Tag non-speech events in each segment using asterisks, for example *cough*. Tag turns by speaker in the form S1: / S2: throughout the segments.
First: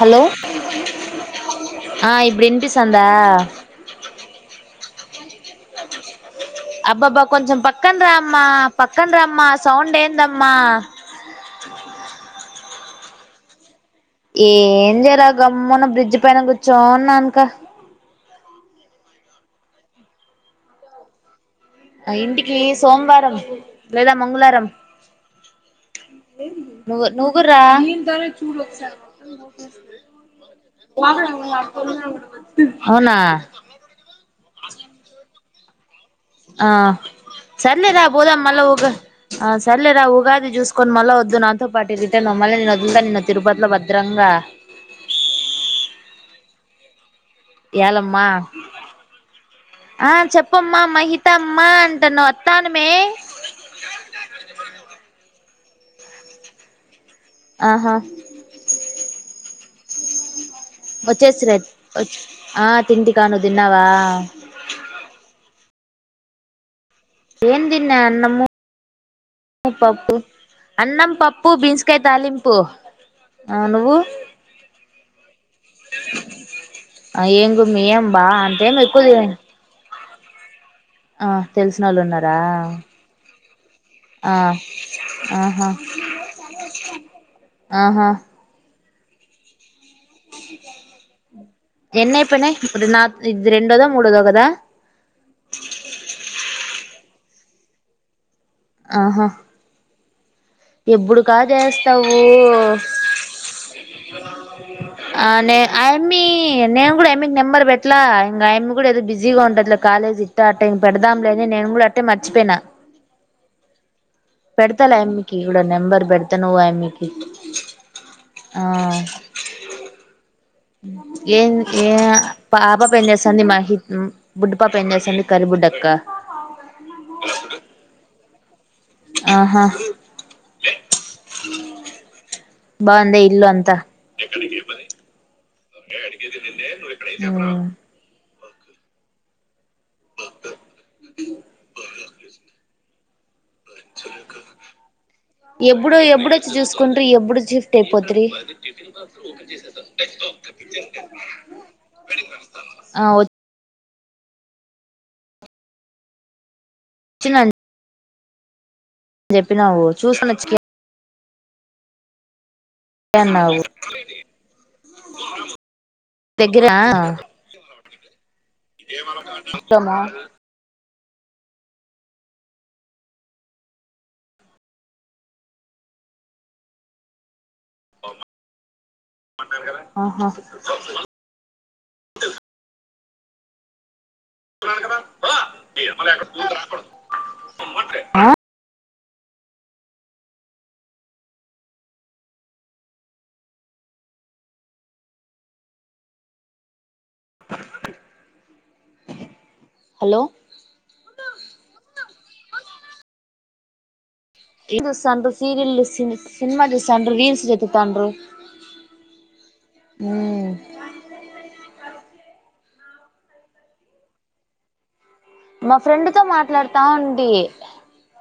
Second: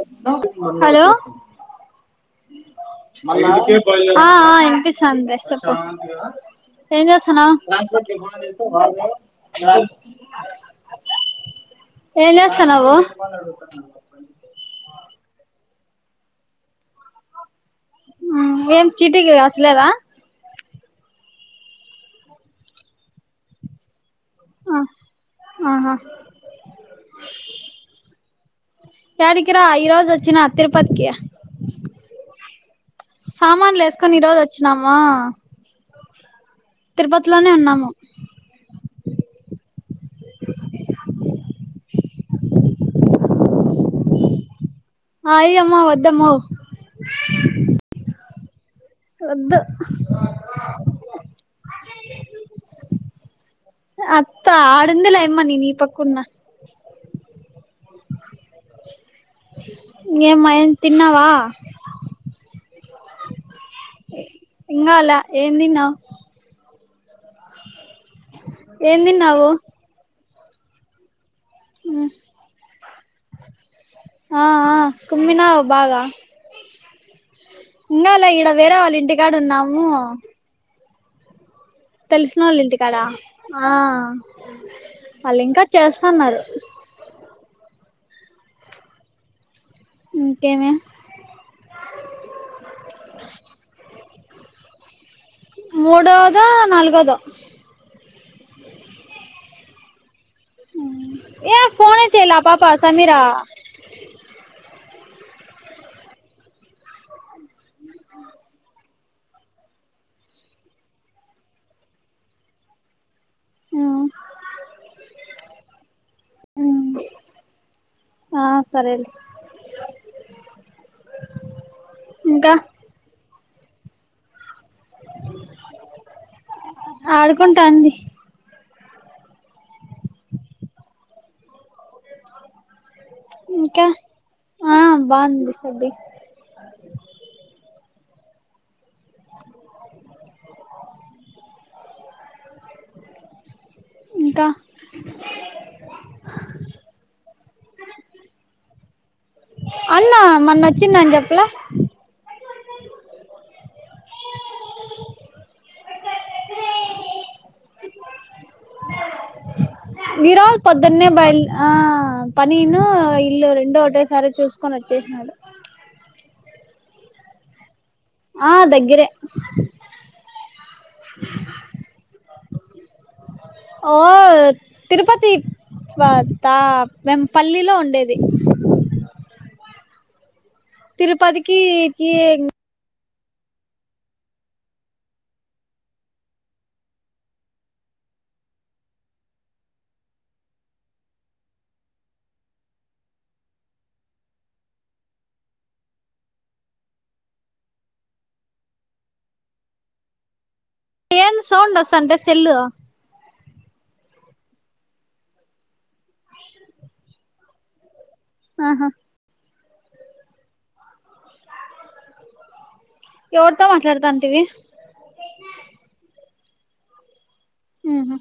S1: Hello
S2: hello
S1: ఆ ఇప్పుడు వినిపిస్తుందా
S2: ఆఆ ఇన్పిస్తాందిలే చెప్పు ఏం
S1: అబ్బాబ్బా
S2: జేస్తున్నావ్
S1: కొంచెం పక్కన రామ్మా పక్కన రామ్మా సౌండ్ ఏందమ్మా
S2: ఏంజేస్తున్నవో
S1: ఏం జేలా గమ్మున బ్రిడ్జ్ పైన కూర్చోన్నానుక
S2: హ్మ్ ఏం చీటికి రాసలేద
S1: ఆ ఇంటికి సోమవారం లేద మంగళవారం
S2: ఆహా
S1: నువ్ నువ్ గూడ రా హ్యూమన్స్
S2: యాడికి రా ఇ రోజు వచ్చిన తిరుపతికి
S1: అవునా
S2: సామాన్లు ఎసుకొని ఈరోజు వచ్చనామూ
S1: ఆ
S2: ఉన్నాము
S1: సార్లె దా బోదం మళ్ళ ఒగు ఆ సర్లేరా ఉగాది చూసుకొని మళ్ళా వద్దు నాతో పాటి రిటర్న్ మళ్ళీ నేను వదులుతాను నిన్ను తిరుపతిలో భద్రంగా.
S2: ఆయి అమ్మ వద్దమ్మో
S1: ఏలమ్మా
S2: వద్దు
S1: ఆ చెప్పమ్మా మహితమ్మా అంటన్నా వత్తాను మే,
S2: పకున్న
S1: ఆహా
S2: ఏమ్మాయ్
S1: వచ్చేసిరే వొ ఆ తింటికా నుదిన్నావా
S2: ఇంగాలే ఏం తిన్నావు
S1: ఏం తిన్నా అన్నమూ
S2: ఏం తిన్నావు
S1: పప్పు అన్నం పప్ పు బీన్స్ కాయ్ తాలింపు ఆ నువ్వు
S2: ఆ ఆ కుమ్మినావ్ బాగా
S1: ఆ ఏం కుమ్మి ఏం బా
S2: ఇంగాలే ఈడ
S1: అంతేం
S2: వేరే వాళ్ళ
S1: ఎక్కువ
S2: ఇంటికాడ
S1: తినన్ ఆ
S2: తెలిసినోళ్ళు ఇంటికాడ ఆ
S1: ఆ
S2: వాళ్ళు ఇంకా
S1: ఆహా
S2: చేస్సన్నారు.
S1: ఆహా
S2: ఇంకేమి
S1: ఎన్ని అయిపోనేయ్ ఇప్పుడు నాత్ ఇది రెండోదో మాడోదో కదా
S2: మూడోదో నాలుగోదో
S1: ఆహా ఎప్పుడు కా
S2: ఏ ఫోన్
S1: చేస్తావు
S2: చేలా పాపా సమీరా
S1: ఆే అయమ్మీ నేను కూడా అమ్మీకి నెంబర్ పెట్టలా ఇంకా అయమ్మి కూడా ఏదో బిజీగా ఉంటదిలే కాలేజ్ ఇట్ట అట్టే ఇంక పెడదాంలేని నేను కూడా అట్టే మర్చిపోయినా
S2: ఆ
S1: పెడతాల అమికి ఇ కూడా నెంబర్ పెడతా నువ్వు
S2: ఉమ్
S1: అయమ్మికి ఆ ఏ ఏ
S2: ఇంకా
S1: ఆప పెని చేస్తుంది మా గిత్న బుడ్డుపాప ఏం చేస్తుంది కరిబుడ్డక్క
S2: ఆడుకుంటాంది
S1: ఆహా బాందే ఇల్లు అంత
S2: ఇంకా ఆ బాగుంది సద్ది
S1: హు
S2: ఇంకా
S1: ఎప్పుడు ఎప్పుడొచ్చి చూసుకుంటీ ఎప్పుడు షిఫ్ట్ అయిపోత్రి
S2: అన్నా మన్న వచ్చిండు అని చెప్పలే
S1: ఆ వో చిన్నన్ చెప్పినావు
S2: గీ
S1: చూసుకొని వచ్చి
S2: రోజ్ పొద్దున్నే బయల్ ఆ ప నేను ఇల్లు
S1: అన్నావు
S2: రెండు ఒకటేసారి చూసుకొని వచ్చేసినాడు
S1: దగ్గరా ఆ
S2: ఆ దగ్గరే ఓ తిరుపతి పత మేం పల్లీలో ఉండేది
S1: ఆహా
S2: తిరుపతికి ఈ టీ
S1: అ హలో
S2: ఏం సౌండ్ వస్తాంటే సెల్లు
S1: రీల్స్ చూస్సండ్రు, సీరియల్, సినిమా చూసండ్రు రీల్స్ ఎత్తు తాండ్రు
S2: ఆహా
S1: హ్మ్
S2: ఎవరితో మాట్లాడతాంటివి
S1: లడతా ఉంటి
S2: హు మ్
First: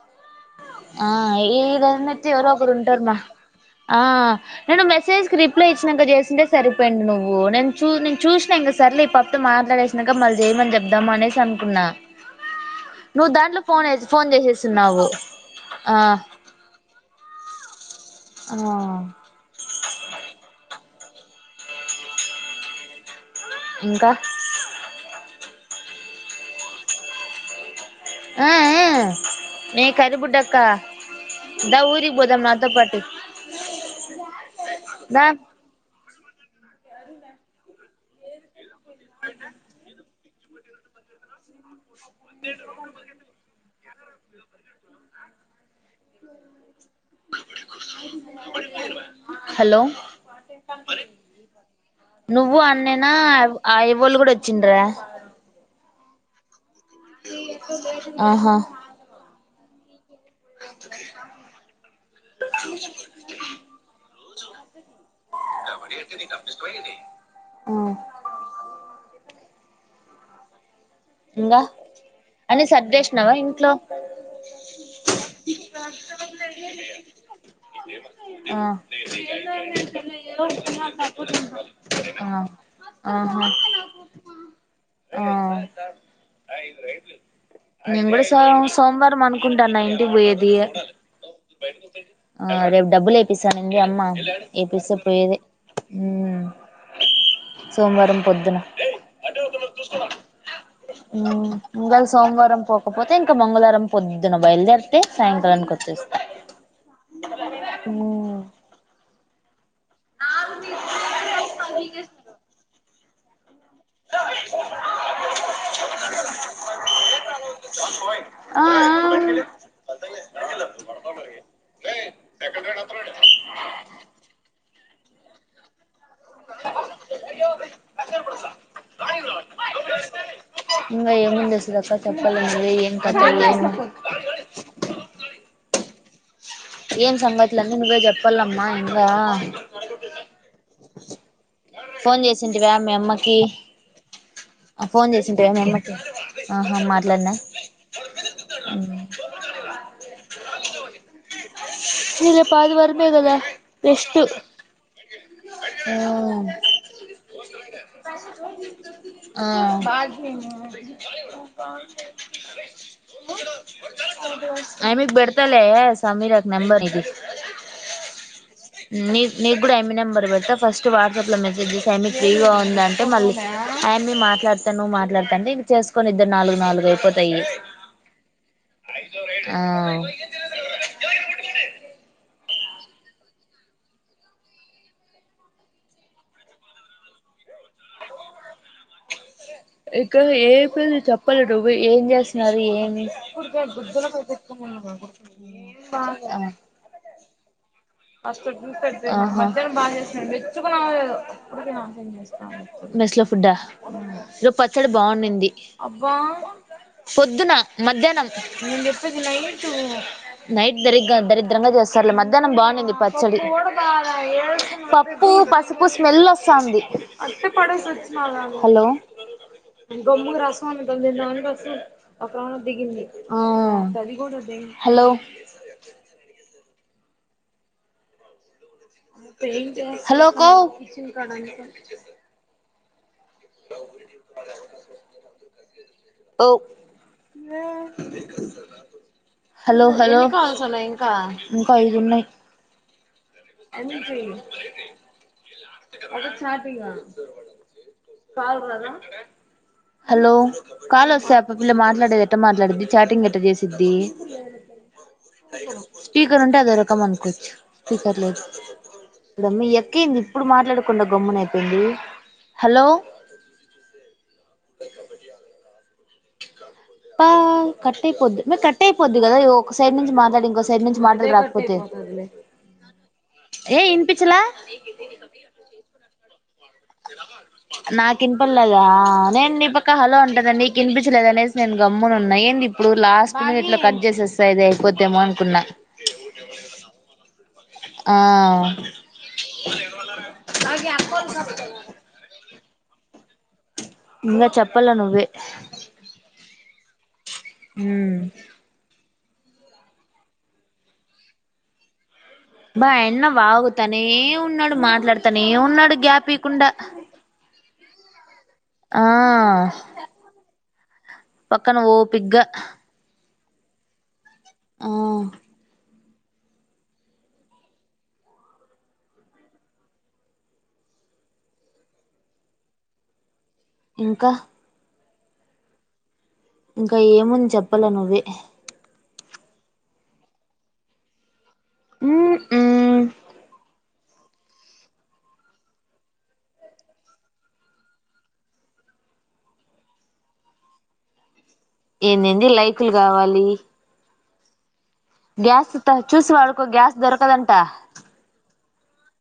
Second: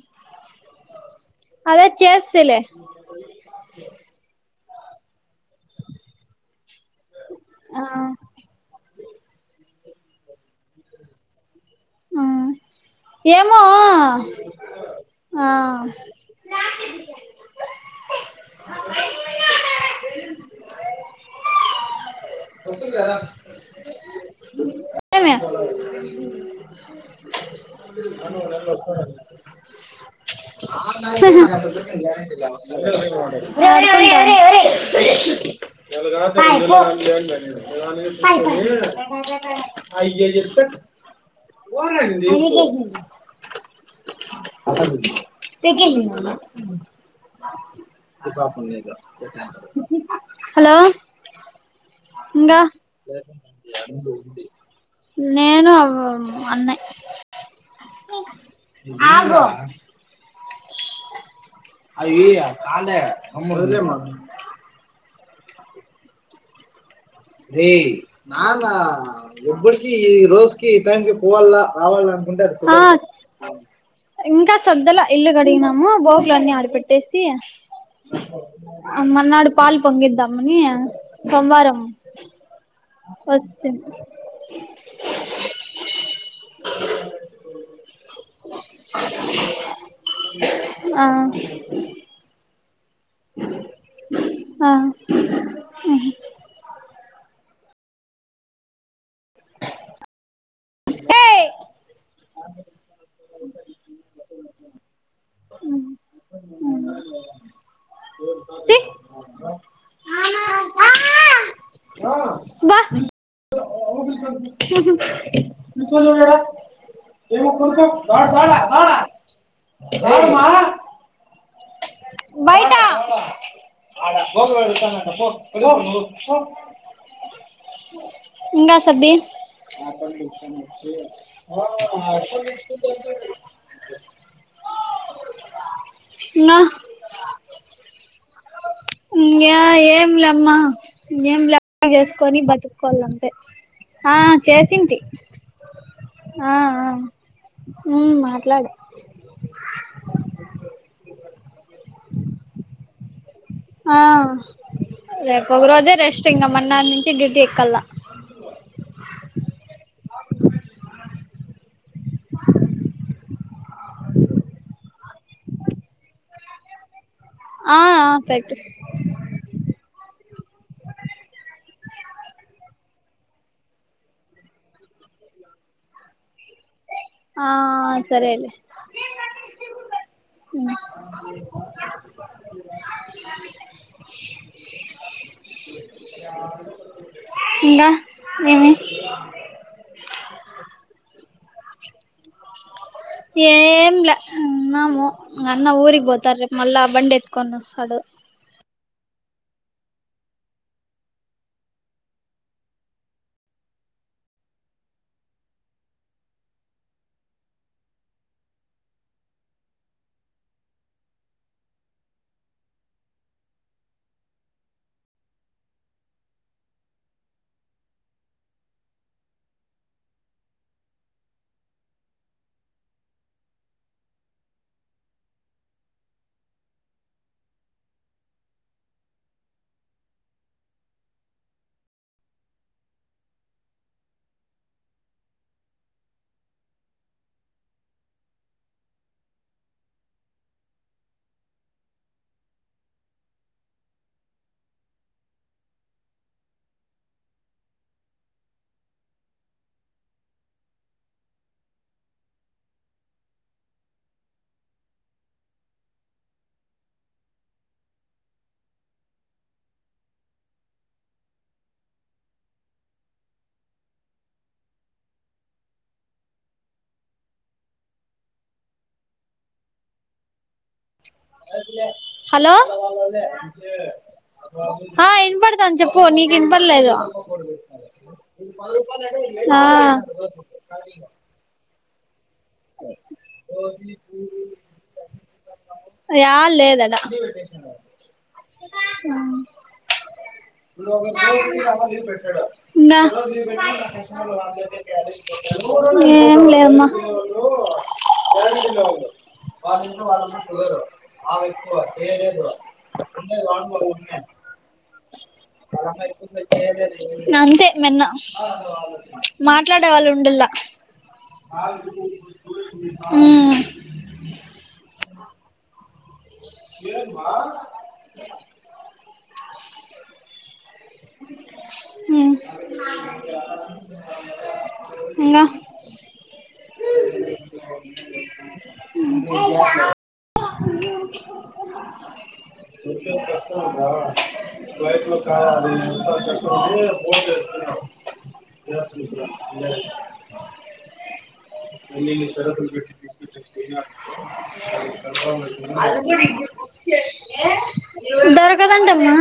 S1: ఆ ఈడ అన్న అయితే ఎవరో ఒకరు ఉంటారుమా ఆ నేను మెసేజ్కి రిప్లై ఇచ్చినాక చేసింటే సరి పోయిండు నువ్వు నేను
S2: ఆ
S1: నేన్ చూసినా ఇంగ సర్లే ఈ పాప తో మాట్లాడే నాక మల్ చేయమని చెప్దాం అనేసి అనుకున్నా,
S2: ఆ
S1: నువ్వు
S2: ఏమో
S1: దాంట్లో ఫోన్ ఫోన్ చేసేస్తున్నావు. ఆ
S2: ఆ
S1: ఆ
S2: కొస కనా
S1: ఇంకా ఆ ఆ మే కరిబుడ్డక్క
S2: అహ
S1: దా ఊరికి పోదాం నాతో పాటు
S2: పడుకుంటాడు
S1: దా
S2: హాయ్ కేజీ ప
S1: హలో
S2: హలో
S1: నువ్వు
S2: ఇంగా
S1: అన్నేనా ఆ అవ్వోళ్ళు కూడా వచ్చిండ్రా
S2: నేను అవ్వ అన్నా
S1: ఆహా
S2: ఆగు అయ్యి కాలే వదిలేయమ్మా
S1: నా బడి అంటే నీకు అంత ఇష్టమా ఏంది
S2: రే నాన్న ఎవ్వడికి ఈ రోజుకి
S1: ఇంగా అన్ని
S2: ఆ
S1: సర్దేసినావా ఇంట్లో
S2: ఇంకా సద్దలే ఇల్లు కడిగినాము బోగులన్ని ఆడిపట్టేసి
S1: ఆ
S2: మర్నాడు పాలు పొంగిద్దామని సోమవారం
S1: ఆ ఆహా
S2: వచ్చింది
S1: ఆ నేను కూడా సో సోమవారం అనుకుంటాన్నా ఇంటికి పోయేది
S2: ఆ
S1: ఆ అదే డబ్బులు ఏపిస్తా అనింది అమ్మ
S2: ఆ
S1: ఏపిస్తే పోయేది హు సోమవారం పొద్దున హు
S2: ఏయ్
S1: ఒకవేళ సోమవారం పోకపోతే ఇంకా మంగళవారం పొద్దున బయలుదేరితే సాయంకాలనికి వచ్చేస్తా హు
S2: ఆ ఆ ఆ అబ్బా ఉహు కూర్చో నువ్వు ఈడ ఏమనుకుంటాం సోలామా
S1: ఆ
S2: బయట ఆడ గోకుల్ గోకుల్ కడుగుతుంది పో ఇగో ఇంగా సబ్బి
S1: ఇంకా ఏమేం చేస్తుందక్క చెప్పాలే ఏం కథ ఏం ఉంది
S2: ఇంగ
S1: ఏం సంగతులు అన్న నువ్వే చెప్పాలమ్మా ఇంకా
S2: ఇంగా ఏం లేమ్మా ఏం లే
S1: ఫోన్
S2: చేసుకొని
S1: చేసింటివా మీ
S2: బతుక్కోవాలంతే
S1: అమ్మకి
S2: ఆ చేసింటి
S1: ఫోన్ చేసింటివా మీ అమ్మకి
S2: ఆ
S1: ఆహా
S2: ఆ
S1: మాట్లాడినా
S2: ఉమ్ మాట్లాడు
S1: రేపు ఆదివారం గాధ
S2: ఆ
S1: రెస్ట్
S2: రేపు ఒక రోజే
S1: హా
S2: రెస్ట్ ఇంగ మన్నాటి నుంచి డ్యూటీ ఎక్కల్లా
S1: ఆ అమిక్కీ పెడు ఇస్తాలే సమీరా కి నెబర్
S2: ఆ ఆ పెట్టు
S1: నీ నీకు కూడా ఆమె నెంబర్ ఫస్ట్ వాట్సాప్ లో మెసేజ్ చేసి మీ ఫ్రీగా ఉంద అంటే మళ్ళీ ఆయన మీ మాట్లాడతాను మాట్లాతంటే ఇ చేసుకొనిఇద్దరు
S2: ఆ సరే అయితే
S1: ఆ
S2: ఇంగ ఏమి
S1: ఇంకా ఏ ఏ *unintelligible* చేపలు నువ్వే ఎం చేస్తా
S2: ఎం లే ఉన్నాము ఇంగ అన్న ఊరికి పోతాడు మల్ల బండి వేసుకొని వస్తాడు
S1: హాస్టల్ ఫుడ్ పెడితే మధ్యాహ్నంబాగా చేస్తారు తెచ్చుకున్నావోలేదో మెస్ ల ఫుడ్ ఆహ్ ఈరోజు పచ్చద బాగుండింది అబ్బా పొద్దున మధ్యాహ్నం నేను చెప్పేది నైట్ నైట్ దారి దరిద్రంగా చేస్తారులే పడి పప్పు పసుపు స్మెల్ వస్తుంది హలోమ్ హలో హలో కో ఓ హలో హలో ఇంకా ఐదుఉన్నాయి హలో కాల్ వస్తాయి ఆ పిల్ల మాట్లాడేది ఎట్ట మాట్లాడేది చాటింగ్ ఎట్ట చేసిద్ది స్పీకర్ ఉంటే అదో రకం అనుకోవచ్చుపీ ఇదమ్మ ఎక్కింది ఇప్పుడు మాట్లాడకుండా గమ్మున అయిపోయింది హలో పా కట్ అయిపోద్ది కట్ అయిపోద్ది కదా ఒక సైడ్ నుంచి మాట్లాడి ఇంకోస్
S2: హలో
S1: ఏ ఇనిపించలా
S2: ఆ ఇన్పడతాంది చెప్పు నీకు వినప
S1: నాకు ఇన్పల్లేదా నేను
S2: ఆ
S1: నీ పక్క హలో అంటున్న నీ కినిపించలేదనేసి నేను గమ్మున నేనిప్పుడు లాస్ట్ మినిట్ లో కట్ చేసేస్తా ఇది అయిపోద్దేమో అనుకున్నా
S2: ఏడ లేదట
S1: ఆ
S2: హ్మ్ *unintelligible* నా
S1: ఇంగా చెప్పాల నువ్వే
S2: ఏం లేవుమా
S1: హ్మ్
S2: *unintelligible*
S1: బాయన్న బాగు తనే ఉన్నాడు మాట్లాడు
S2: నంతే మన్న
S1: ఆ
S2: మాట్లాడే వాళ్ళు ఉండలా
S1: పక్కన ఓపిగ్గా
S2: హ్మ్
S1: ఆ
S2: *inaudible* *inaudible*
S1: ఇంకా
S2: ఇంకా *unintelligible*
S1: ఇంకా ఏముంది చెప్పాల నువ్వే
S2: అ కష్ట
S1: ఉమ్ ఉమ్
S2: ఉ లో ఎ లో కా అది సర
S1: ఏందేంది లైకులు కావాలి
S2: అ
S1: గ్యాస్ త చూస్ వాడుకో గ్యాస్ దొరకదంట
S2: కాదంటమ్మా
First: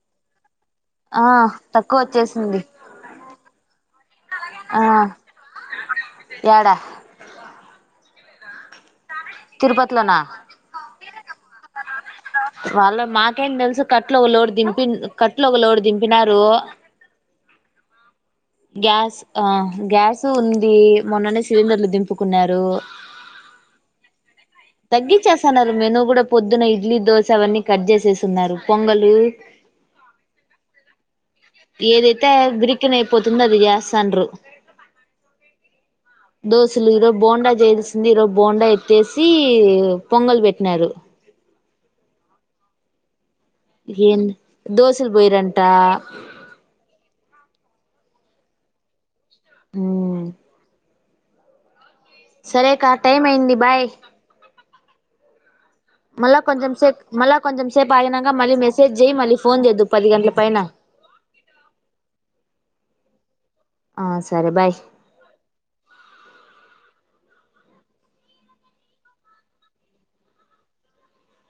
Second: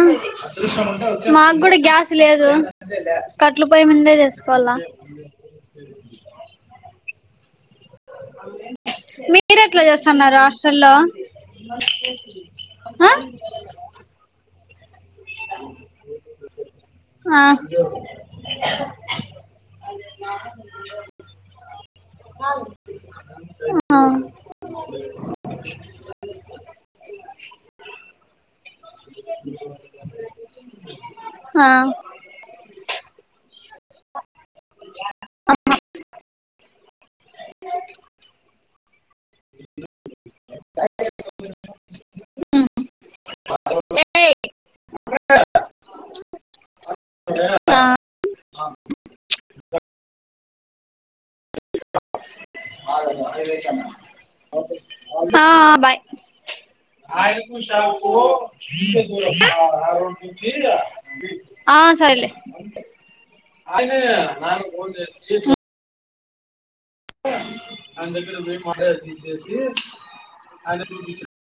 S1: ఆ
S2: మాకు కూడా
S1: తక్కువ
S2: గ్యాస్ లేదు
S1: వచ్చేసింది
S2: కట్లు పోయ్ మిందే చేసుకోవాల
S1: ఆ యాడా
S2: మీరు ఎట్లా
S1: తిరుపతిలోనా
S2: చేస్తున్నారు హస్ట్రల్లో
S1: పి కట్లు ఒక లోడు దింపినారు
S2: ఆ
S1: గ్యాస్ ఆ గ్యాస్ ఉంది మొన్ననే సిలిండర్లు దింపుకున్నారు
S2: ఆ ఆ
S1: తగ్గించేస్తున్నారు మెను కూడా పొద్దున్న ఇడ్లీ దోశ అవన్నీ కట్ చేసేస్తున్నారు పొంగలు
S2: ఆ
S1: ఏదైతే బిరికిన్ అయిపోతుందొ అది జాస్ తండ్రు దోశలు ఈరోజు బోండా చేయాల్సింది ఈరోజు బోండా ఎత్తేసి పొంగలు పెట్టినారు. దోశలు పోయ్రంట
S2: ఆ
S1: హ్మ్ సరే కా టైం అయింది బాయ్
S2: ఆ బాయ్
S1: మళ్ళా కొంచెం సేపు మళ్ళా కొంచెం సేపు ఆగినాక మళ్ళీ మెసేజ్ చెయ్యి మళ్ళీ ఫోన్ చేద్దువు పది గంటల పైన
S2: ఆ సర్లే
S1: ఆ సరే బాయ్
S2: *unintelligible*